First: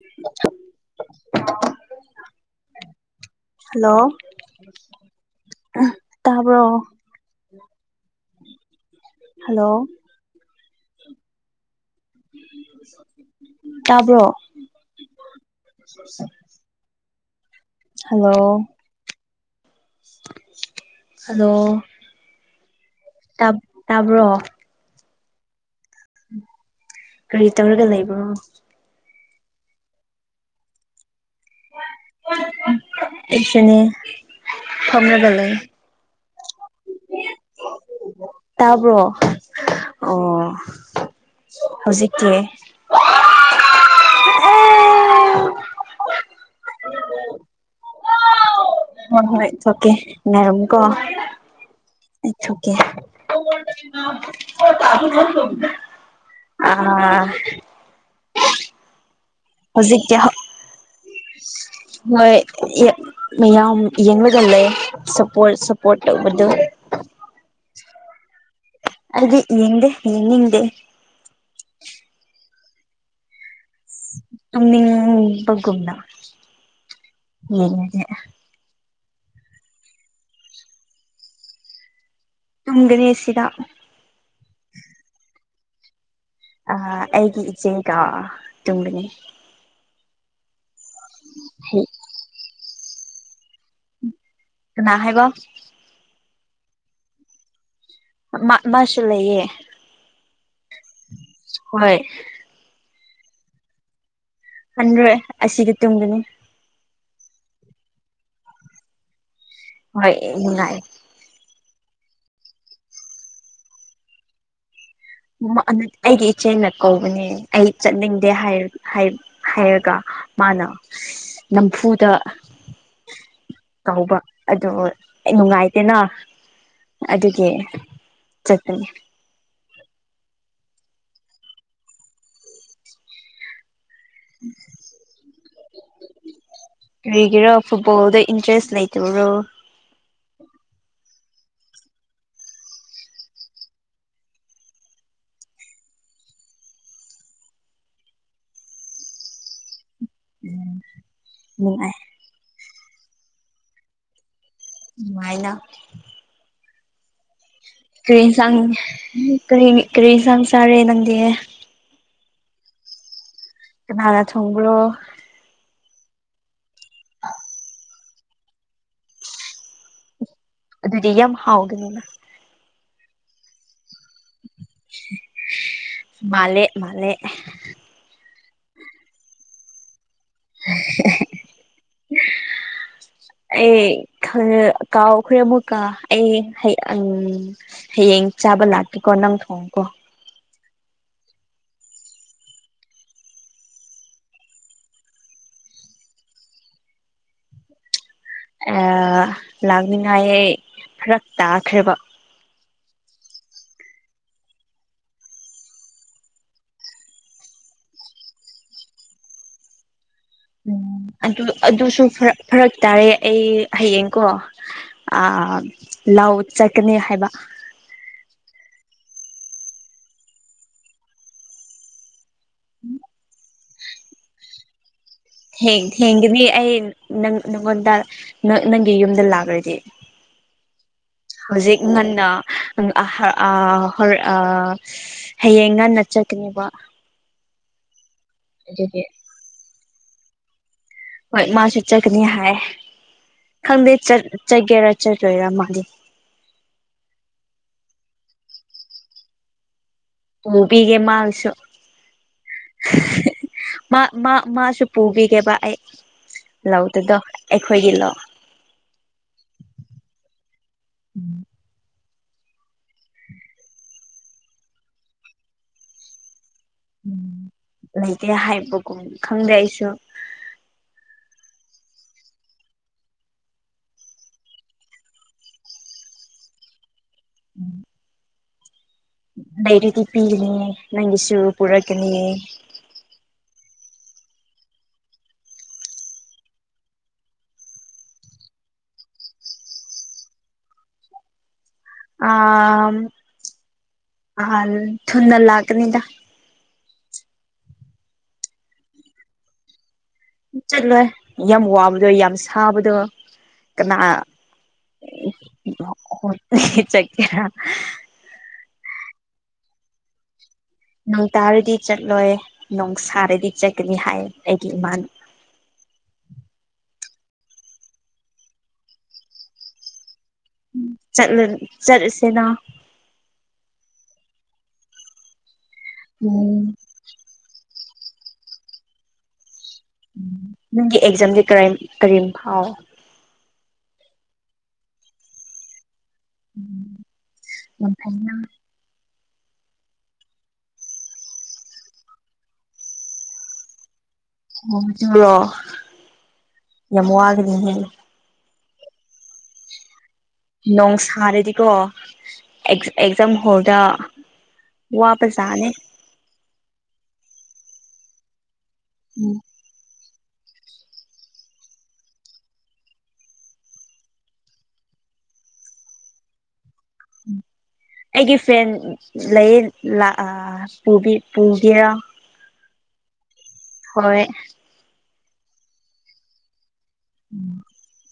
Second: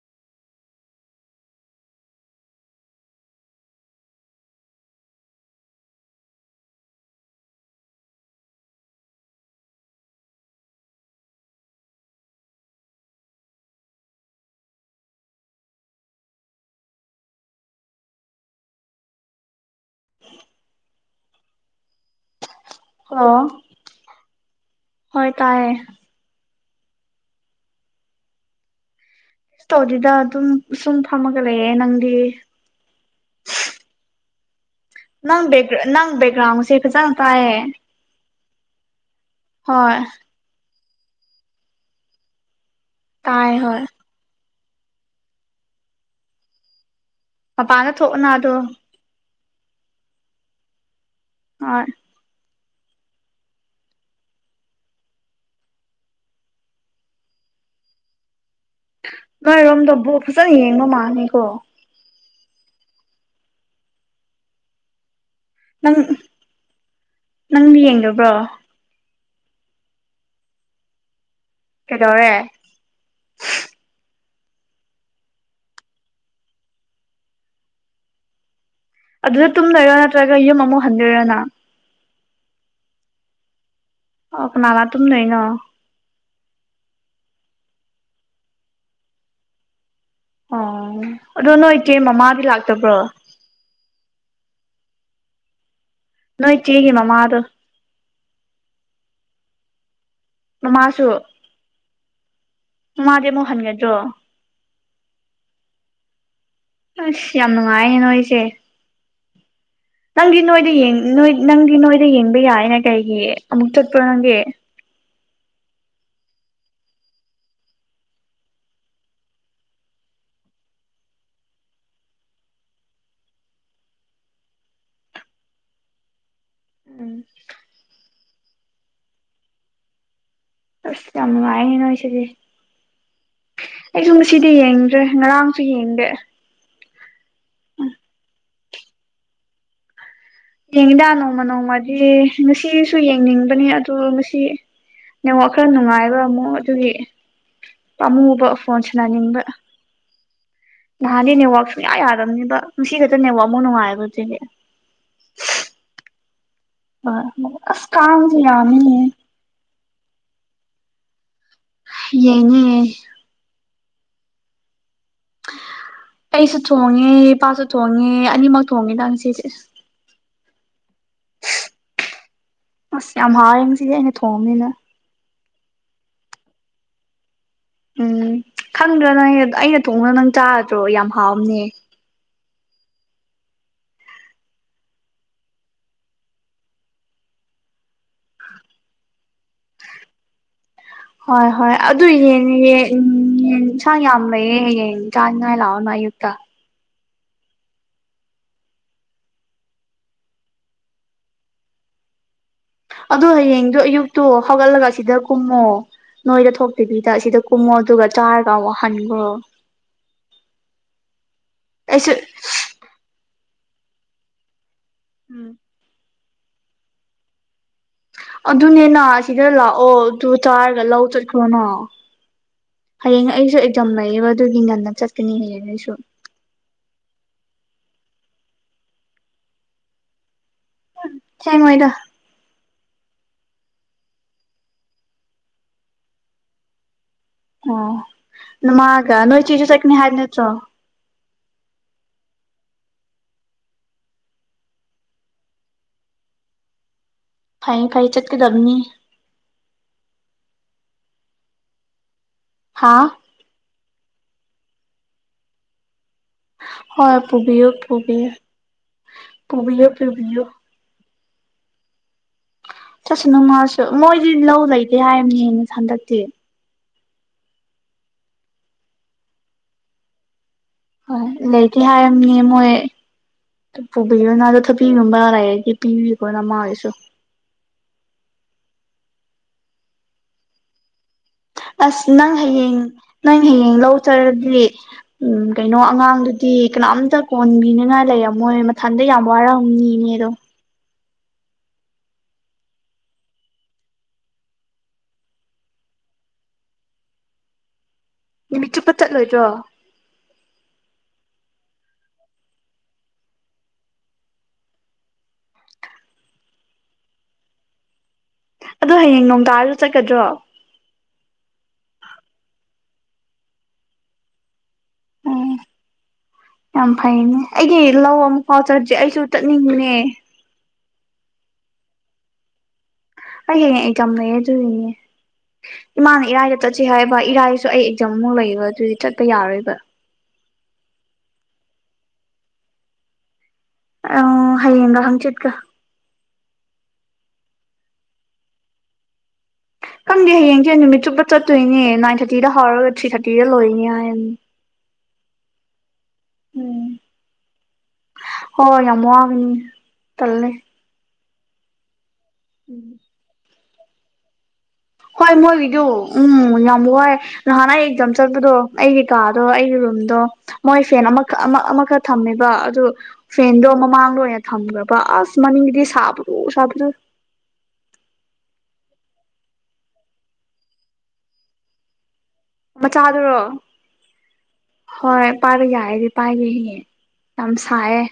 [unintelligible] hello ꯇꯕ hello ꯇꯕ hello ꯑꯗꯣ ꯍꯜꯂꯣ ꯇꯥꯕ꯭ꯔꯣ ꯍꯣꯏ ꯇꯥꯏꯌꯦ ꯀꯔꯤ ꯇꯧꯔꯒ ꯂꯩꯕꯣ ꯇꯧꯔꯤꯗ ꯑꯗꯨꯝ ꯁꯨꯝ ꯐꯝꯃꯒ ꯂꯩꯌꯦꯦ ꯅꯪꯗꯤ ꯑꯩꯁꯨꯅꯦ ꯐꯝꯔꯒ ꯂꯩ ꯅꯪꯦꯛ ꯅꯪ ꯦꯛꯒ꯭ꯔꯥꯎꯁꯤꯦ ꯆꯪ ꯇꯦ ꯇꯥꯕ꯭ꯔꯣ ꯑꯣ ꯍꯧꯖꯤꯛꯇꯀꯤ ꯇꯥꯏ ꯍꯣꯏ ꯃꯄꯥꯟꯅ ꯊꯣꯛꯅ ꯑꯗꯣ ꯍ ꯍꯣꯏ ꯑꯣꯀꯦ ꯅꯔꯝ ꯀꯣ ꯍꯣꯏ [inaudible] ꯑ ꯉꯥꯏꯔꯣꯝꯗ ꯕꯣ ꯐꯖꯅ ꯌꯦꯡꯕ ꯃꯥꯜꯅꯤꯀꯣ ꯍꯣꯏ ꯃꯌꯥꯝ ꯌꯦꯡꯕꯒ ꯂꯩ ꯁꯄꯣꯗꯨ ꯅꯪꯅ ꯌꯦꯡꯕ꯭ꯔꯣ ꯑꯗꯨꯗꯤ ꯌꯦꯗꯦ ꯌꯦꯅꯤꯗꯦ ꯀꯩꯗꯔꯦ ꯕꯒꯕꯅ ꯌꯦꯦ ꯑꯗꯨꯗ ꯇꯨꯝꯅꯔꯣ ꯅꯠꯇ꯭ꯔꯒ ꯌꯨꯝ ꯑꯃꯨꯛ ꯍꯟꯗꯣꯏꯔꯣꯅ ꯇꯒꯅꯦꯁꯤꯗ ꯑꯣ ꯀꯅꯥꯂ ꯑꯗꯨꯨꯝ ꯂꯩꯩꯅꯣ ꯑ ꯑꯩꯒꯤ ꯏꯆꯦꯒ ꯇꯨꯡꯕꯅꯤ ꯑꯣ ꯑꯗꯣ ꯅꯣꯏ ꯏꯆꯦ ꯃꯃꯥꯗꯤ ꯂꯥꯛꯇꯕ꯭ꯔꯣ ꯅ ꯍꯥꯏꯕ ꯅꯣ ꯆꯦ ꯀ ꯃ ꯃꯥ ꯑꯗ ꯃꯥꯁꯂꯌꯦꯦ ꯅ ꯃꯥꯁꯨ ꯍ ꯃꯥꯗꯤ ꯑꯃꯨꯛ ꯍꯟꯒꯗ꯭ꯔꯣ ꯍꯟ꯭ꯔꯦ ꯑꯁꯤꯒꯤ ꯇꯨꯡꯗꯅꯤ ꯑꯁ ꯌꯥꯝ ꯅꯨꯡꯉꯥꯏꯌꯦ ꯅꯣꯏꯁꯦ ꯍꯣꯏ ꯅꯪꯗꯤ ꯅꯣꯏꯗ ꯅꯨꯡꯉꯥꯏ ꯅꯣꯏ ꯅꯪꯒꯤ ꯅꯣꯏꯗ ꯌꯦꯡꯕ ꯌꯥꯏꯅ ꯀꯩꯒꯤ ꯑꯃꯨꯛ ꯆꯠꯄ꯭ꯔꯣ ꯅꯪꯒꯤ ꯃ ꯑꯩꯒꯤ ꯏꯆꯦꯅ ꯀꯧꯕꯅꯦ ꯑꯩ ꯆꯠꯅꯤꯡꯗꯦ ꯍꯥꯏꯔꯒ ꯃꯥꯅ ꯅꯝꯐꯨꯗ ꯇꯧꯕ ꯑꯗꯣ ꯑꯩ ꯅꯨꯡꯉꯥꯏꯇꯦꯅ ꯑꯗꯨꯒꯤ ꯆꯀꯔꯤ ꯑꯁ ꯌꯥꯝꯉꯥꯏ ꯍꯅꯁꯤꯗꯤ ꯑꯩꯁꯨ ꯉꯁꯤꯗꯤ ꯌꯦꯡꯗ꯭ꯔꯦ ꯉꯔꯥꯡꯁꯨ ꯌꯦꯡꯗꯦ ꯂꯩꯒꯤꯔꯣ ꯐꯨꯠꯕꯜꯗ ꯏꯟꯇ꯭ꯔꯦꯁ ꯂꯩꯇꯕ꯭ꯔꯣ ꯌꯦꯡꯉꯤꯗ ꯅꯣꯡꯃ ꯅꯣꯡꯃꯗꯤ ꯉꯁꯤꯁꯨ ꯌꯦꯡꯅꯤꯡꯕꯅꯤ ꯑꯗꯨ ꯉꯁꯤ ꯅꯦꯉꯣ ꯈꯔ ꯅꯨꯡꯉꯥꯏꯕ ꯑꯃꯛ ꯑꯗꯨꯒꯤ ꯑꯃꯨꯕ ꯐꯣꯟꯁꯤꯅ ꯅꯤꯡꯕ ꯅꯍꯥꯟꯗꯤ ꯅꯦꯠꯋꯥꯛ ꯅꯨꯡꯉꯥꯏ ꯁꯨꯡꯌꯥ ꯌꯥꯗꯔꯕꯅꯤꯕ ꯉꯁꯤ ꯈꯛꯇ ꯅꯦꯠꯋꯥꯛꯐꯨꯛ ꯅꯨꯡꯉꯥꯏꯕ ꯑꯗꯨꯗꯤ ꯎꯥꯏꯅ ꯍ ꯀꯔꯤꯁꯥꯡ ꯀꯔꯤ ꯀꯔꯤꯁꯥꯡ ꯆꯔꯦ ꯅꯪꯗꯤ ꯌꯦꯡꯅꯦ ꯀꯅꯥꯅ ꯊꯣꯡꯕꯔꯣ ꯑꯩꯁꯨ ꯊꯣꯡꯉꯦ ꯏꯄꯥꯁꯨ ꯊꯣꯡꯉꯦ ꯑꯅꯤꯃꯛ ꯊꯣꯡꯉꯦꯗ ꯉꯁꯤꯁꯦ ꯏꯁ ꯑꯗꯨꯗꯤ ꯌꯥꯝ ꯍꯥꯎꯒꯅꯤꯅ ꯑꯁ ꯌꯥꯝ ꯍꯥꯏꯁꯤꯗꯤ ꯑꯩꯅ ꯊꯣꯡꯑꯝꯅꯤꯅ ꯃꯥꯂꯦ ꯃꯥꯂꯦ ꯎꯝ ꯈꯪꯗ꯭ꯔꯥ ꯅꯪ ꯑꯩꯅ ꯊꯣꯡꯕꯗꯣ ꯅꯪ ꯆꯥꯔꯗ꯭ꯔꯣ ꯌꯥꯝ ꯍꯥꯎꯝꯅꯦ [inaudible] ꯑꯦ ꯈꯔ ꯀꯥꯎ ꯈꯔꯦ ꯑꯃꯨꯛꯀ ꯑꯩ ꯎꯝ ꯍꯌꯦꯡ ꯆꯥꯕꯜ ꯂꯥꯇꯀꯣ ꯅꯪ ꯊꯣꯡꯣꯡ ꯀꯣ ꯍꯣꯏ ꯍꯣꯏ ꯑꯗꯨ ꯎꯝ ꯆꯥꯡ ꯌꯥꯝꯃꯦꯌꯦ ꯌꯦꯟ ꯆꯥꯡꯉ ꯂꯥꯎꯑꯣꯅ ꯌꯨꯛꯇ ꯑ ꯂꯥꯛꯅꯤꯉꯥꯏ ꯈꯔ ꯇꯥꯈ꯭ꯔꯦꯕ ꯑꯗꯣ ꯍꯌꯦꯡꯗꯣ ꯑꯌꯨꯛꯇꯣ ꯍꯧꯒꯠꯂꯒ ꯁꯤꯗ ꯀꯨꯝꯃꯣ ꯅꯣꯏꯗ ꯊꯣꯛꯇꯕꯤꯗ ꯑꯁꯤꯗ ꯀꯨꯝꯃꯣ ꯑꯗꯨꯒ ꯆꯥꯔꯒ ꯋꯥꯍꯟꯈ꯭ꯔꯣ ꯎꯝ ꯑꯗꯨ ꯑꯗꯨꯁꯨ ꯐꯔꯛ ꯇꯥꯔꯦ ꯑꯩ ꯍꯌꯦꯡꯀꯣ ꯂꯧ ꯆꯠꯀꯅꯤ ꯍꯥꯏꯕ ꯑꯗꯨꯅꯦꯅ ꯁꯤꯗ ꯂꯥꯛꯑꯣ ꯑꯗꯨ ꯆꯥꯔꯒ ꯂꯧ ꯆꯠꯈ꯭ꯔꯣꯅ ꯍꯌꯦꯡ ꯑꯩꯁꯨ ꯑꯦꯛꯖꯝ ꯂꯩꯌꯦꯕ ꯑꯗꯨꯒꯤ ꯉꯟꯅ ꯆꯠꯦ ꯍꯦꯡ ꯊꯦꯡꯒꯦꯗꯤ ꯑꯩ ꯅꯪ ꯅꯪꯉꯣꯟꯗ ꯅꯪꯒꯤ ꯌꯨꯝꯗ ꯂꯥꯛꯈ꯭ꯔꯗꯤ ꯍꯧꯖꯤꯛ ꯊꯦꯡꯉꯣꯏꯗ ꯉꯟꯅ ꯍ ꯑ ꯍꯌꯦꯡ ꯉꯥꯟꯅ ꯆꯀꯅꯦꯕ ꯑꯣ ꯅꯃꯥꯒ ꯅꯣꯏ ꯆꯤꯁꯨ ꯆꯀꯅꯤ ꯍꯥꯏꯕ ꯅꯠꯇ꯭ꯔꯣ ꯍꯣꯏ ꯃꯥꯁꯨ ꯆꯠꯀꯅꯤ ꯍꯥꯏ ꯈꯪꯗꯦ ꯆꯠꯒꯦꯔꯥ ꯆꯠꯂꯣꯏꯔꯥ ꯃꯥꯒꯤ ꯐꯩ ꯐꯩ ꯆꯠꯀ ꯗꯝꯅꯤ ꯄꯨꯕꯤꯒꯦ ꯃꯍꯥꯛꯁꯨ ꯍꯥꯥ ꯃꯥ ꯃꯥ ꯃꯥꯁꯨ ꯄꯨꯕꯤꯒꯦꯕ ꯑꯩ ꯍꯣꯏ ꯂꯧꯗꯨꯗꯣ ꯄꯨꯕꯤꯌꯨ ꯑꯩꯈꯣꯏꯒꯤ ꯂꯧ ꯄꯨꯕꯤ ꯄꯨꯕꯤꯑꯣ ꯄꯨꯕꯤꯌꯣ ꯎꯝ ꯆꯠꯁꯨꯅꯨ ꯃꯁꯨ ꯃꯣꯏꯗꯤ ꯂꯧ ꯂꯩꯇꯦ ꯍꯥꯏꯕꯅꯦꯅꯦ ꯍꯟꯗꯛꯇꯤ ꯎꯝ ꯂꯩꯇꯦ ꯍꯥꯏꯕꯒꯨꯝ ꯈꯪꯗꯦ ꯑꯩꯁꯨ ꯍꯣꯏ ꯂꯩꯇꯦ ꯍꯥꯏꯔꯝꯅꯤ ꯃꯣꯏ ꯄꯨꯕꯤꯌꯣꯅ ꯑꯗꯣ ꯊꯥꯕꯤꯒꯨꯝꯕ ꯂꯩꯔꯗꯤ ꯄꯤꯕꯤꯈꯣ ꯅꯃꯥꯒꯤꯁꯨ ꯂꯩꯔꯗꯤ ꯄꯤꯒꯅꯦ ꯅꯪꯒꯤꯁꯨ ꯑꯁ ꯄꯨꯔꯛꯀꯅꯤ ꯅꯪ ꯍꯌꯦꯡ ꯅꯪ ꯍꯌꯦꯡ ꯂꯧ ꯆꯠꯂꯥꯗꯤ ꯎ ꯀꯩꯅꯣ ꯑꯉꯥꯡꯗꯨꯗꯤ ꯀꯅꯥꯝꯇ ꯀꯣꯟꯕꯤꯅꯤꯉꯥꯏ ꯂꯩꯔꯝꯃꯣꯢ ꯃꯣꯏ ꯃꯊꯟꯗ ꯌꯥꯝ ꯋꯥꯔꯝꯅꯤ ꯢꯅꯦꯗꯣ ꯑ ꯑ ꯅꯥꯍꯜ ꯊꯨꯅꯥ ꯂꯥꯛꯀꯅꯤ ꯅꯨꯃꯤꯠ ꯆꯨꯞꯄ ꯆꯠꯂꯣꯏꯗ꯭ꯔꯣ ꯆꯠꯂꯣꯏ ꯌꯥꯝ ꯋꯥꯕꯗꯣ ꯌꯥꯝ ꯁꯥꯕꯗꯣ ꯀꯅꯥ ꯆꯠꯀꯦꯔ ꯑꯗꯣ ꯍꯌꯦꯡ ꯅꯣꯡ ꯇꯔꯁꯨ ꯆꯠꯀꯗ꯭ꯔꯣ ꯅꯣꯡ ꯇꯥꯔꯗꯤ ꯆꯠꯂꯣꯏ ꯅꯣꯡ ꯁꯥꯔꯗꯤ ꯆꯠꯀꯅꯤ ꯍꯥꯏꯌꯦ ꯑꯩꯒꯤ ꯏꯃꯥꯅ ꯎꯝ [unintelligible] ꯌꯥꯝ ꯐꯩꯅꯦ ꯑꯩꯗꯤ ꯂꯧ ꯑꯃꯨꯛꯐꯥꯎ ꯆꯠꯇꯔꯤ ꯑꯩꯁꯨ ꯆꯠꯅꯤꯡꯕꯅꯦ ꯆꯠꯂ ꯆꯠꯂꯁꯦꯅ ꯑꯩ ꯍꯥꯉꯦꯡ ꯑꯦꯖꯥꯝ ꯂꯩꯌꯦ ꯑꯗꯨꯒꯤꯅꯦ ꯏꯃꯥꯅ ꯏꯔꯥꯏꯗ ꯎꯝ ꯆꯠꯁꯤ ꯍꯥꯏꯕ ꯏꯔꯥꯏꯁꯨ ꯑꯩ ꯖꯥꯝꯃꯨꯛ ꯂꯩꯕ ꯑꯗꯨꯗꯤ ꯆꯠꯄ ꯌꯥꯔꯣꯏꯕ ꯎ ꯅꯪꯒꯤ ꯑꯦꯛꯖꯥꯝꯗꯤ ꯀꯔꯤ ꯐꯥꯎ ꯑ ꯍꯌꯦꯡꯒ ꯍꯪ ꯆꯤꯠꯒ ꯎꯝ ꯌꯥꯝ ꯐꯩꯅ ꯈꯪꯗꯦ ꯍꯌꯦꯡꯁꯦ ꯅꯨꯃꯤꯠ ꯆꯨꯞꯄ ꯆꯠꯇꯣꯏꯅꯦ ꯅꯥꯏꯟ ꯊꯥꯔꯇꯤꯗ ꯍꯧꯔꯒ ꯊ꯭ꯔꯤ ꯊꯥꯔꯇꯤꯗ ꯂꯣꯏꯔꯤꯅꯤ ꯍꯥꯏꯅꯦ ꯎꯝ ꯌꯥꯝ ꯋꯥꯒꯅꯤꯍꯦ ꯍꯣꯏ ꯌꯥꯝ ꯋꯥꯕꯅꯤ ꯅꯣꯡ ꯁꯥꯔꯗꯤꯀꯣ ꯑꯦꯛꯖꯥꯝ ꯍꯣꯔꯗ ꯍꯣꯏ ꯃꯣꯏꯒꯤꯗꯨ ꯎꯝ ꯌꯥꯝ ꯋꯥꯏ ꯅꯍꯥꯟ ꯑꯩ ꯑꯦꯛꯖꯥꯝ ꯆꯠꯄꯗꯣ ꯑꯩꯒꯤ ꯎꯝ ꯀꯥꯗꯣ ꯑꯩꯒꯤ ꯔꯨꯝꯗꯣ ꯃꯣꯏ ꯐꯦꯟ ꯑꯃꯈꯛ ꯑꯃ ꯑꯃꯈꯛ ꯊꯝꯃꯦꯕ ꯑꯗꯨ ꯐꯦꯟꯗꯣ ꯃꯃꯥꯡꯗ ꯑꯣꯏꯅ ꯊꯝꯈ꯭ꯔꯕ ꯑꯁ ꯃꯅꯤ ꯁꯥꯕꯗꯣ ꯁꯥꯕꯗꯨ ꯎꯝ [inaudible] ꯑꯩꯒꯤ ꯐ꯭ꯔꯦꯟ ꯂꯩ ꯄꯨꯒꯦꯔꯥ ꯃꯆꯥꯗꯨꯔꯣ ꯍꯣꯏ ꯍꯣꯏ ꯄꯥꯏꯕ ꯌꯥꯏꯔꯗꯤ ꯄꯥꯏꯅꯤꯌꯦ ꯌꯥꯝ ꯁꯥꯏꯌꯦ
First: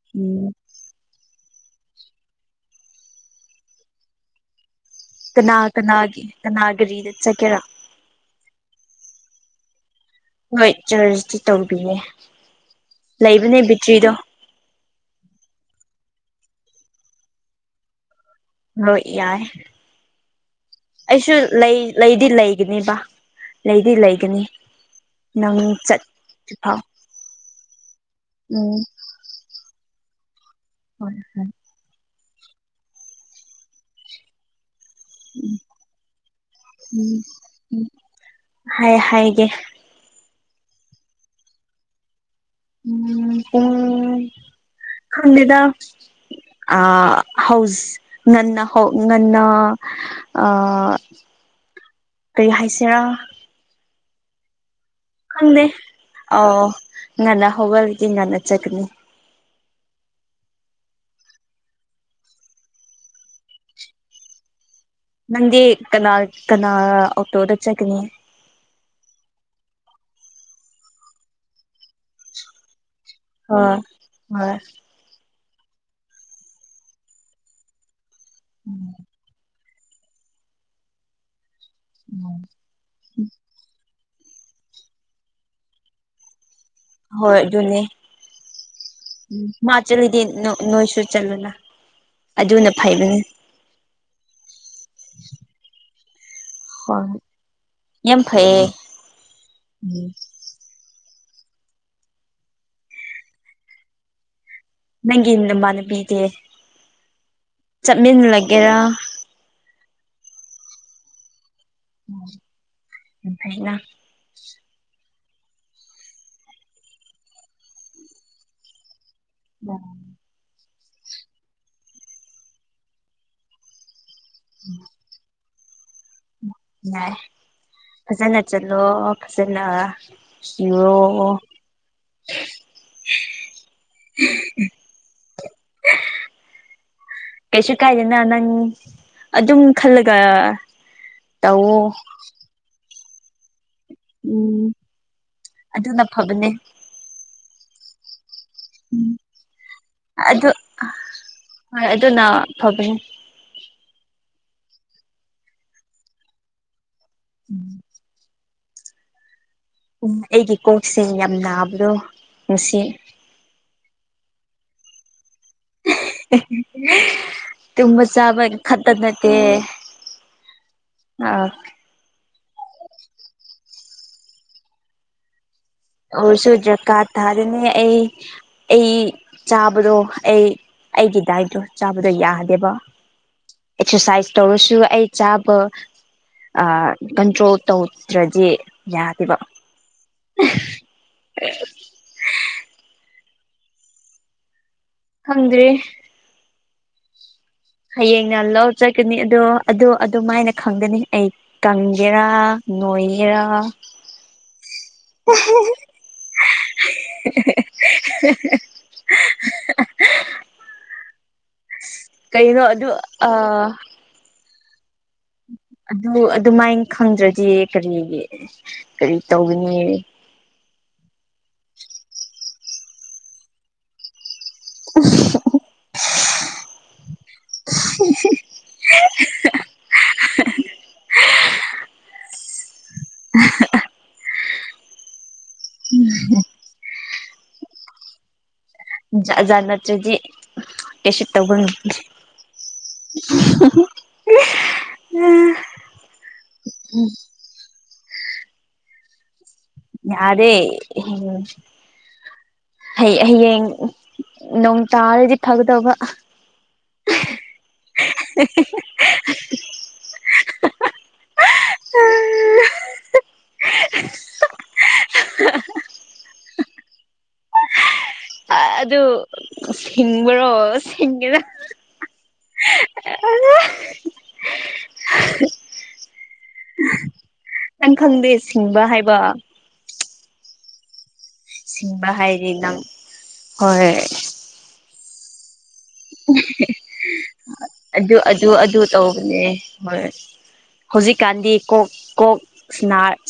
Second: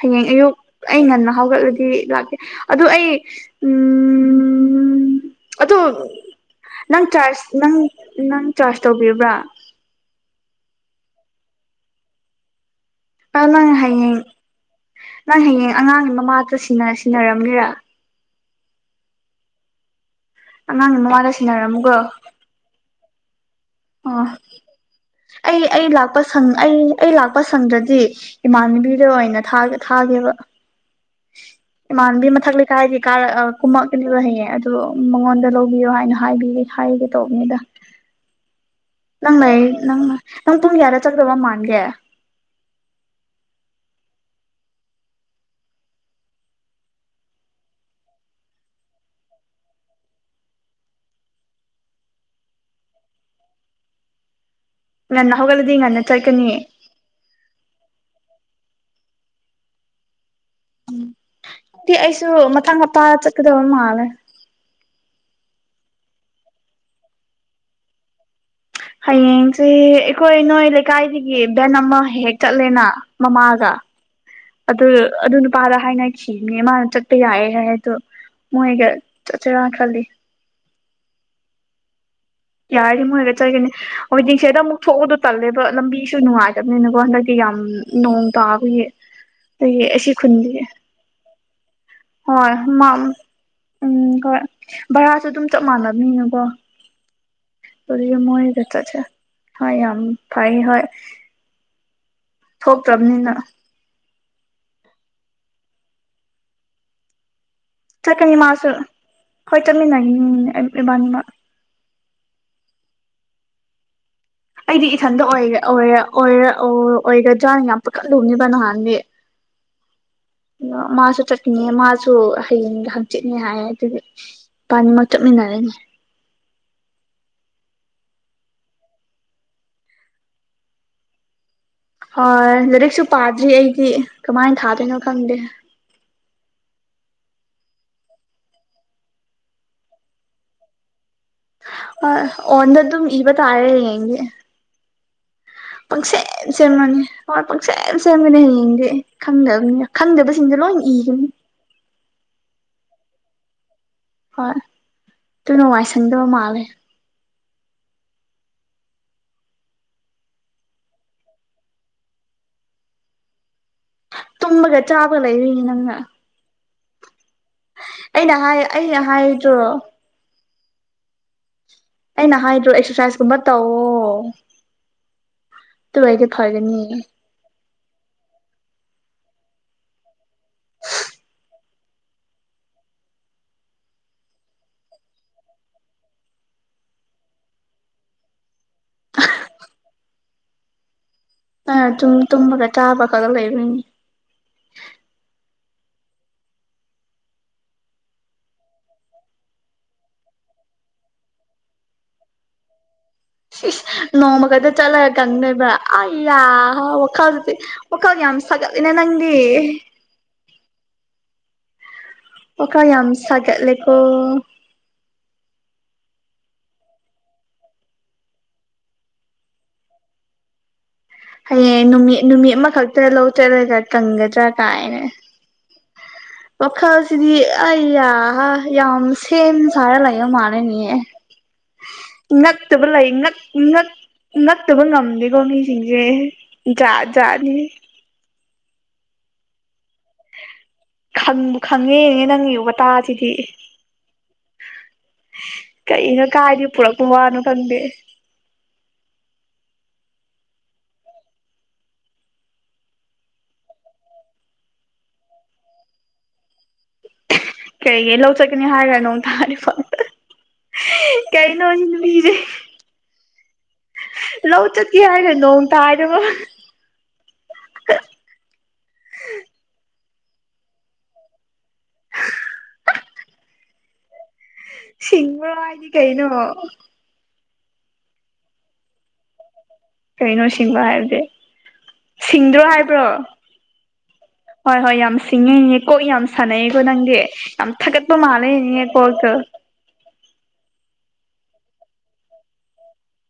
ꯍꯌꯦꯡ ꯎꯝ ꯑꯌꯨꯛ ꯑꯩ ꯉꯟꯅ ꯍꯧꯒꯠꯂꯗꯤ ꯂꯥꯛꯀꯦ ꯑꯗꯨꯗ ꯑꯩ ꯎꯝ ꯎꯝ ꯀꯅꯥ ꯑꯗꯣ ꯀꯅꯥꯒꯤ ꯀꯅꯥ ꯅꯪ ꯒꯥꯔꯤꯗ ꯆꯥꯖ ꯆꯠꯀꯦꯔꯥ ꯅꯪ ꯅꯪ ꯀꯔꯥꯁ ꯇꯧꯕꯤꯕ꯭ꯔꯥ ꯍꯣꯏ ꯆꯔꯁꯇꯤ ꯇꯧꯕꯤꯔꯦ ꯑ ꯅꯪ ꯍꯌꯦꯡ ꯅꯪ ꯍꯌꯦꯡ ꯑꯉꯥꯡ ꯃꯥꯇ ꯁꯤꯟꯅꯔꯝꯃꯤꯔ ꯍꯣꯏ ꯌꯥꯏ ꯑꯉꯥꯡꯒꯤ ꯃꯃꯥꯗ ꯑꯩꯁꯨ ꯂꯩ ꯁꯤꯟꯅꯔꯝꯃꯨꯒ ꯂꯩꯗꯤ ꯂꯩꯒꯅꯦꯕ ꯑꯩꯗꯤ ꯑꯣ ꯂꯩꯒꯅꯤ ꯅꯪ ꯑꯩ ꯑꯩ ꯂꯥꯛꯄ ꯁꯪ ꯑꯩ ꯆꯠꯇ꯭ꯔꯤꯐꯥꯎ ꯑꯩ ꯂꯥꯛꯄ ꯁꯪꯗꯗꯤ ꯎꯝ ꯏꯃꯥꯟꯅꯕꯤꯗ ꯑꯣꯏꯅ ꯊꯥꯒ ꯊ ꯍꯥꯏꯦꯕ ꯍꯣꯏ ꯍꯣꯏ ꯥꯟꯕꯤ ꯃꯊꯛ ꯂꯩꯀꯥꯏ ꯍꯥꯏꯗꯤ ꯀꯥꯔ ꯀꯨꯝꯃꯛꯀꯅꯤ ꯂ ꯍꯩꯌꯦ ꯑꯗꯨ ꯃꯉꯣꯟꯗ ꯂꯧꯕꯤꯌꯣ ꯍꯥꯏꯅ ꯍꯥꯏꯕꯤ ꯍꯥꯏꯒꯦ ꯎꯝ ꯇꯧꯕꯅꯤꯗ ꯎꯝ ꯍꯥꯏ ꯅꯪ ꯍꯥꯏꯒꯦ ꯂꯩ ꯅꯪ ꯅꯪ ꯄꯨꯡ ꯌꯥꯔ ꯆꯗꯕ ꯃꯥꯟꯒꯦ ꯎꯝ ꯎ ꯈꯗꯤꯗ ꯑ ꯍꯥꯎꯁ ꯅ ꯍ ꯅ ꯑ ꯔꯔꯤ ꯍꯥꯏꯥꯏꯁꯔꯥ ꯉꯟꯅ ꯈꯪꯦ ꯍꯧꯒꯠꯂꯗꯤ ꯉꯟꯅ ꯑ ꯆꯠꯀꯅꯤ ꯉꯅ ꯍꯒꯜꯒꯤ ꯉꯅ ꯆꯀꯅꯤ ꯗꯤ ꯑꯩꯁꯨ ꯃꯥꯡ ꯃꯄꯥ ꯆꯠꯀꯗꯕ ꯃꯥꯜꯂꯦ ꯅꯪꯗꯤ ꯀꯅꯥ ꯀꯅꯥ ꯑꯣꯛꯇꯣꯗ ꯆꯀꯅꯤ ꯍꯌꯦꯡꯁꯦ ꯑꯩꯈꯣꯏ ꯅꯣꯏ ꯂꯩꯀꯥꯏꯗꯒꯤ ꯚꯦꯟ ꯑꯃ ꯍꯦꯛ ꯆꯠꯂꯦꯅ ꯃꯃꯥꯒ ꯍꯣꯏ ꯍꯣꯏ ꯑꯗꯨ ꯑꯗꯨ ꯄꯥꯥꯗ ꯍꯥꯏꯅꯈꯤꯕꯅꯤ ꯃꯥꯅ ꯆꯠꯄ ꯌꯥꯏ ꯍꯥꯏ ꯑꯗꯣ ꯃꯣꯏꯒ ꯆꯩꯔꯈꯜꯂꯤ ꯌꯥꯔꯤ ꯃꯣꯏꯔ ꯆꯠꯒꯅꯤ ꯍꯧꯖꯤꯣꯏ ꯤꯡꯁꯦꯗ ꯑꯃꯨꯛ ꯊꯣꯛꯎꯗꯣ ꯇꯜꯂꯦꯕ ꯂꯝꯕꯤꯁꯨ ꯅꯨꯡꯉꯥꯏ ꯆꯕꯅꯤꯅꯀꯣ ꯍꯟꯗꯛꯇꯤ ꯌꯥꯝ ꯅꯣꯡ ꯇꯥꯕꯒꯤ ꯎ ꯑꯗꯒꯤ ꯑꯁꯤ ꯃꯥꯆꯂꯗꯤ ꯅ ꯈꯨꯟꯗꯤ ꯅꯣꯏꯁꯨ ꯆꯜꯂꯂ ꯍꯣꯏ ꯎꯝ ꯍꯣꯏ ꯚꯔꯥꯁꯨ ꯑꯗꯨꯝ ꯆꯞ ꯃꯥꯟꯅꯅꯤꯅꯀꯣ ꯍꯣꯏ ꯇ ꯌꯥꯝ ꯐꯩꯌꯦ ꯃꯣꯏꯦꯊꯦ ꯍ ꯌꯥꯝ ꯎꯝ ꯐꯥꯏ ꯍ ꯊꯣꯛꯇ꯭ꯔꯕꯅꯤꯅ ꯅꯪꯒꯤ ꯅꯕꯥꯅ ꯄꯤꯗꯦ ꯆꯠꯃꯤꯟꯂꯒꯦꯔꯥ ꯆꯃꯤꯝ ꯏꯕꯥꯃ ꯑꯅ ꯑꯩꯗꯤ ꯏꯊꯟꯗ ꯑꯣꯏ ꯑꯣꯏꯔꯔ ꯑꯣꯏꯒ ꯖꯥ ꯌꯥꯝ ꯄꯛꯀꯗꯨꯝꯅꯤꯕ ꯅꯍꯥꯟꯗꯤ ꯑ ꯑ ꯃꯥꯁꯨ ꯆꯠꯈꯤꯅꯤ ꯃꯥꯁꯨ ꯍꯌꯦꯡꯒ ꯍꯪꯆꯤꯠꯅꯦ ꯍꯥꯏ ꯑꯗꯨꯗꯤ ꯄꯅꯤꯃ ꯆꯠꯃꯤꯟꯅꯔꯦꯅꯦ [inaudible] ꯐꯖꯅ ꯆꯠꯂꯣ ꯐꯖꯅ ꯁꯤꯔꯣ ꯍꯣꯏ ꯂꯥꯏꯔꯤꯛꯁꯨ ꯄꯥꯗ꯭ꯔꯤ ꯑꯩꯗꯤ ꯀꯃꯥꯏꯅ ꯊꯥꯗꯣꯏꯅꯣ ꯈꯪꯗꯦ ꯀꯩꯁꯨ ꯀꯥꯏꯗꯦꯅ ꯅꯪ ꯑꯗꯨꯝ ꯈꯜꯂꯒ ꯇꯧꯋꯣ ꯑ ꯑꯣꯟ ꯑꯗꯨꯝ ꯏꯕ ꯇ ꯍꯥꯏꯔꯦ ꯦꯪ ꯎꯝ ꯑꯗꯨꯅ ꯁ ꯐꯕꯅꯦ ꯁꯔꯃꯅꯤ ꯍꯠ ꯄꯪ ꯁꯦꯝ ꯁꯦꯝꯒꯅꯤ ꯍꯌꯦꯡꯗꯤ ꯈꯪꯗꯕꯅꯤꯅ ꯑꯗꯨ ꯈꯪꯗꯕꯁꯤꯡꯁ ꯂꯣꯏ ꯏꯈꯤꯕꯅꯤ ꯍꯣꯏ ꯑꯗꯨꯅ ꯐꯕꯅꯦ ꯍꯣꯏ ꯑꯗꯨ ꯅꯨꯡꯉꯥꯏꯁꯪꯗꯕ ꯃꯥꯜꯂꯦ ꯎꯝ ꯎꯝ ꯑꯩꯒꯤ ꯀꯣꯛꯁꯦ ꯌꯥꯝ ꯅꯥꯕꯗꯣ ꯉꯅꯨꯡꯁꯤ ꯇꯨꯝꯃꯒ ꯆꯥꯕ ꯂꯩ ꯂꯩꯔꯤ ꯅꯪ ꯎ ꯇꯨꯝꯃ ꯆꯕ ꯑꯩꯅ ꯈꯠꯇꯗ ꯅꯠꯇꯦ ꯍꯥꯏꯗ꯭ꯔꯣ ꯑ ꯑꯩꯅ ꯍꯥꯏꯗ꯭ꯔꯣ ꯑꯦꯛꯁꯔꯁꯥꯏꯁꯀꯨꯝꯕ ꯇꯧꯋꯣ ꯑꯗꯨ ꯑꯣꯏꯔꯗꯤ ꯑꯣ ꯐꯒꯅꯤ ꯁꯨꯗ꯭ꯔꯀꯥ ꯊꯥꯗꯅꯦ ꯑꯩ ꯑꯩ ꯆꯥꯕꯗꯣ ꯑꯩ ꯑꯩꯒꯤ ꯗꯥꯏꯠꯇꯣ ꯆꯥꯕꯗꯣ ꯌꯥꯗꯦꯕ ꯑꯦꯛꯁꯔꯁꯥꯏꯁ ꯇꯧꯔꯁꯨ ꯑꯩ ꯆꯥꯕ ꯀꯟꯇ꯭ꯔꯣꯜ ꯇꯧꯗ꯭ꯔꯗꯤ ꯌꯥꯗꯦꯕ ꯑ ꯇ ꯨꯝꯃꯒ ꯆꯥꯔꯒ ꯂꯩꯕꯩꯅꯤ ꯈꯪꯗ꯭ꯔꯦ ꯍꯌꯦꯡꯅ ꯂꯧ ꯆꯠꯊꯅꯤ ꯑꯗꯣ ꯑꯗꯨ ꯑꯗꯨꯝꯥꯏꯅ ꯈꯪꯒꯅꯤ ꯑꯩ ꯀꯪꯒꯦꯔꯥ ꯅꯣꯏ ꯁꯤ ꯅꯣꯡꯃ ꯀꯗ ꯆꯠꯂꯒ ꯀꯪꯅꯦꯕ ꯑꯌꯥ ꯋꯥꯈꯥꯜꯗꯤ ꯋꯥꯀꯥꯜ ꯌꯥꯝ ꯁꯒꯠꯂꯦ ꯅꯪꯗꯤ [unintelligible] ꯀꯩꯅꯣ ꯋꯥꯈꯜ ꯑꯗꯨ ꯌꯥꯝ ꯑ ꯁꯥꯒꯠꯂꯦꯀꯣ ꯑꯗꯨ ꯑꯗꯨꯃꯥꯏꯅ ꯈꯪꯗ꯭ꯔꯗꯤ ꯀꯔꯤ ꯀꯔꯤ ꯇꯧꯒꯅꯤ ꯍꯌꯦꯡ ꯅꯨꯃꯤꯠ ꯅꯨꯃꯤꯠ ꯑꯃꯈꯛꯇꯅ ꯂꯧ ꯆꯠꯂꯒ ꯀꯪꯒꯗ꯭ꯔꯥ ꯀꯥꯏꯅ ꯋꯥꯈꯜ ꯁꯤꯗꯤ ꯑꯩ ꯌꯥ ꯌꯥꯝ ꯁꯦꯝ ꯁꯥꯔ ꯂꯩꯥꯕ ꯃꯥꯥꯟꯂꯦꯅꯦ [unintelligible] ꯉꯛꯇꯕ ꯂꯩ ꯉꯛꯇꯕ ꯉꯝꯗꯦꯀꯣ ꯃꯤꯁꯤꯡꯁꯦ ꯆꯠꯅꯤ ꯖꯥꯠ ꯖꯥꯠ ꯑꯗꯨꯗꯤ ꯀꯦꯁꯨ ꯈꯪꯕꯨ ꯇꯧꯒꯦ ꯈꯪꯉꯦꯅꯦ ꯅꯪꯒꯤ ꯋꯥꯇꯥꯁꯤꯗꯤ ꯀꯩꯅꯣ ꯀꯥꯏꯗꯩ ꯄꯨꯔꯛꯄ ꯋꯥꯅꯣ ꯈꯡꯗꯦ ꯌꯥꯗꯦ ꯍꯩ ꯍꯌꯦꯡ ꯅꯣꯡ ꯇꯥꯔꯗꯤ ꯐꯒꯗꯧꯕ ꯀꯔꯤꯒꯤ ꯂꯧ ꯆꯠꯀꯅꯤ ꯍꯥꯏꯔꯒ ꯅꯣꯡ ꯇꯥꯔꯤꯕ ꯀꯩꯅ ꯅ [unintelligible] ꯂꯧ ꯆꯠꯀꯦ ꯍꯥꯏꯔ ꯅꯣꯡ ꯇꯥ [unintelligible] ꯑꯗꯨ ꯁꯤꯡꯕ꯭ꯔꯣ ꯁꯤꯡꯒꯦꯗ [unintelligible] [unintelligible] ꯁꯤꯡꯕ ꯍꯥꯏꯗꯤ ꯀꯩꯅꯣ ꯅꯪ ꯈꯪꯗꯦ ꯁꯤꯡꯕ ꯍꯥꯏꯕ ꯀꯩꯅꯣ ꯁꯤꯡꯕ ꯍꯥꯏꯕꯗꯤ ꯁꯤꯡꯕ ꯍꯥꯏꯔꯦ ꯁꯤꯡꯗ꯭ꯔꯣ ꯅꯪ ꯍꯥꯏꯕ꯭ꯔꯣ ꯍꯣꯏ ꯍꯣꯏ ꯍꯣꯏ ꯌꯥꯝ ꯁꯤꯡꯉꯦ ꯀꯣꯛ ꯌꯥꯝ ꯁꯥꯟꯅꯩꯀꯣ ꯅꯪꯗꯤ ꯌꯥꯝ ꯊꯥꯒꯠꯄ ꯑꯗꯨ ꯑꯗꯨ ꯑꯗꯨ ꯃꯥꯜꯂꯦꯅꯤꯉ ꯀꯣꯛꯇ ꯇꯧꯕꯅꯦ ꯍꯣꯏ ꯍꯧꯖꯤꯛꯀꯥꯟꯗꯤ ꯀꯣꯛ ꯀꯣꯛ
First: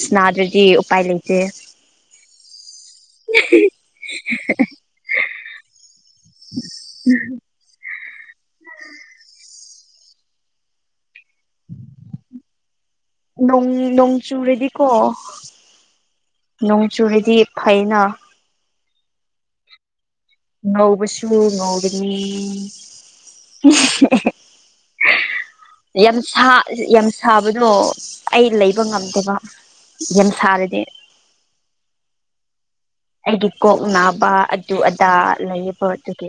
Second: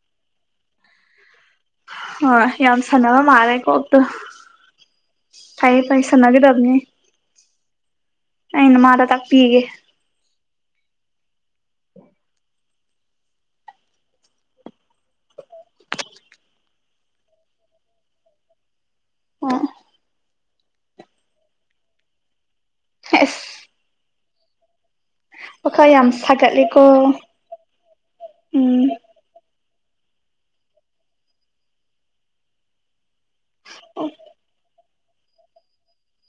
ꯁꯅꯥꯗꯗꯤ ꯎꯄꯥꯏ ꯂꯩꯇꯦ ꯍꯣꯏ ꯌꯥꯝ ꯁꯥꯟꯅꯕ ꯃꯥꯜꯂꯦ ꯀꯣꯛꯇꯣ ꯐꯩꯌꯦ ꯐꯩꯌꯦ ꯁꯅꯥꯒꯗꯕꯅꯤ ꯅꯃꯥꯗ ꯇꯥꯛꯄꯤꯒꯦ ꯅꯣꯡ ꯅꯣꯡ ꯆꯨꯔꯗꯤꯀꯣ ꯅꯣꯡ ꯆꯨꯔꯤꯗꯤ ꯐꯩꯅ ꯑ ꯉꯧꯕꯁꯨ ꯉꯧꯒꯅꯤ ꯑꯦꯁ ꯋꯥꯈꯜ ꯌꯥꯝ ꯁꯥ ꯁꯥꯒꯠꯂꯦꯀꯣ ꯌꯥꯝ ꯁꯥꯕꯗꯣ ꯑꯩ ꯎꯝ ꯂꯩꯕ ꯉꯝꯗꯕ ꯌꯦꯟ ꯁꯥꯔꯗꯤ ꯑꯩꯒꯤ ꯀꯣꯛ ꯅꯥꯕ ꯑꯗꯨ ꯑꯗꯥ ꯂꯩꯌꯦꯕ ꯑꯗꯨꯒꯤ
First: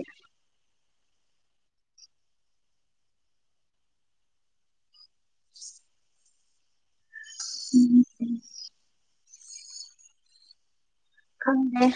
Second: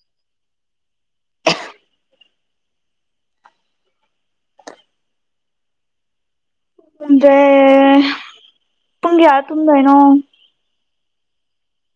[unintelligible] [unintelligible] ꯄꯨꯡ ꯀꯌꯥꯗ ꯇꯨꯝꯗꯣꯏꯅꯣ ꯈꯪꯗꯦ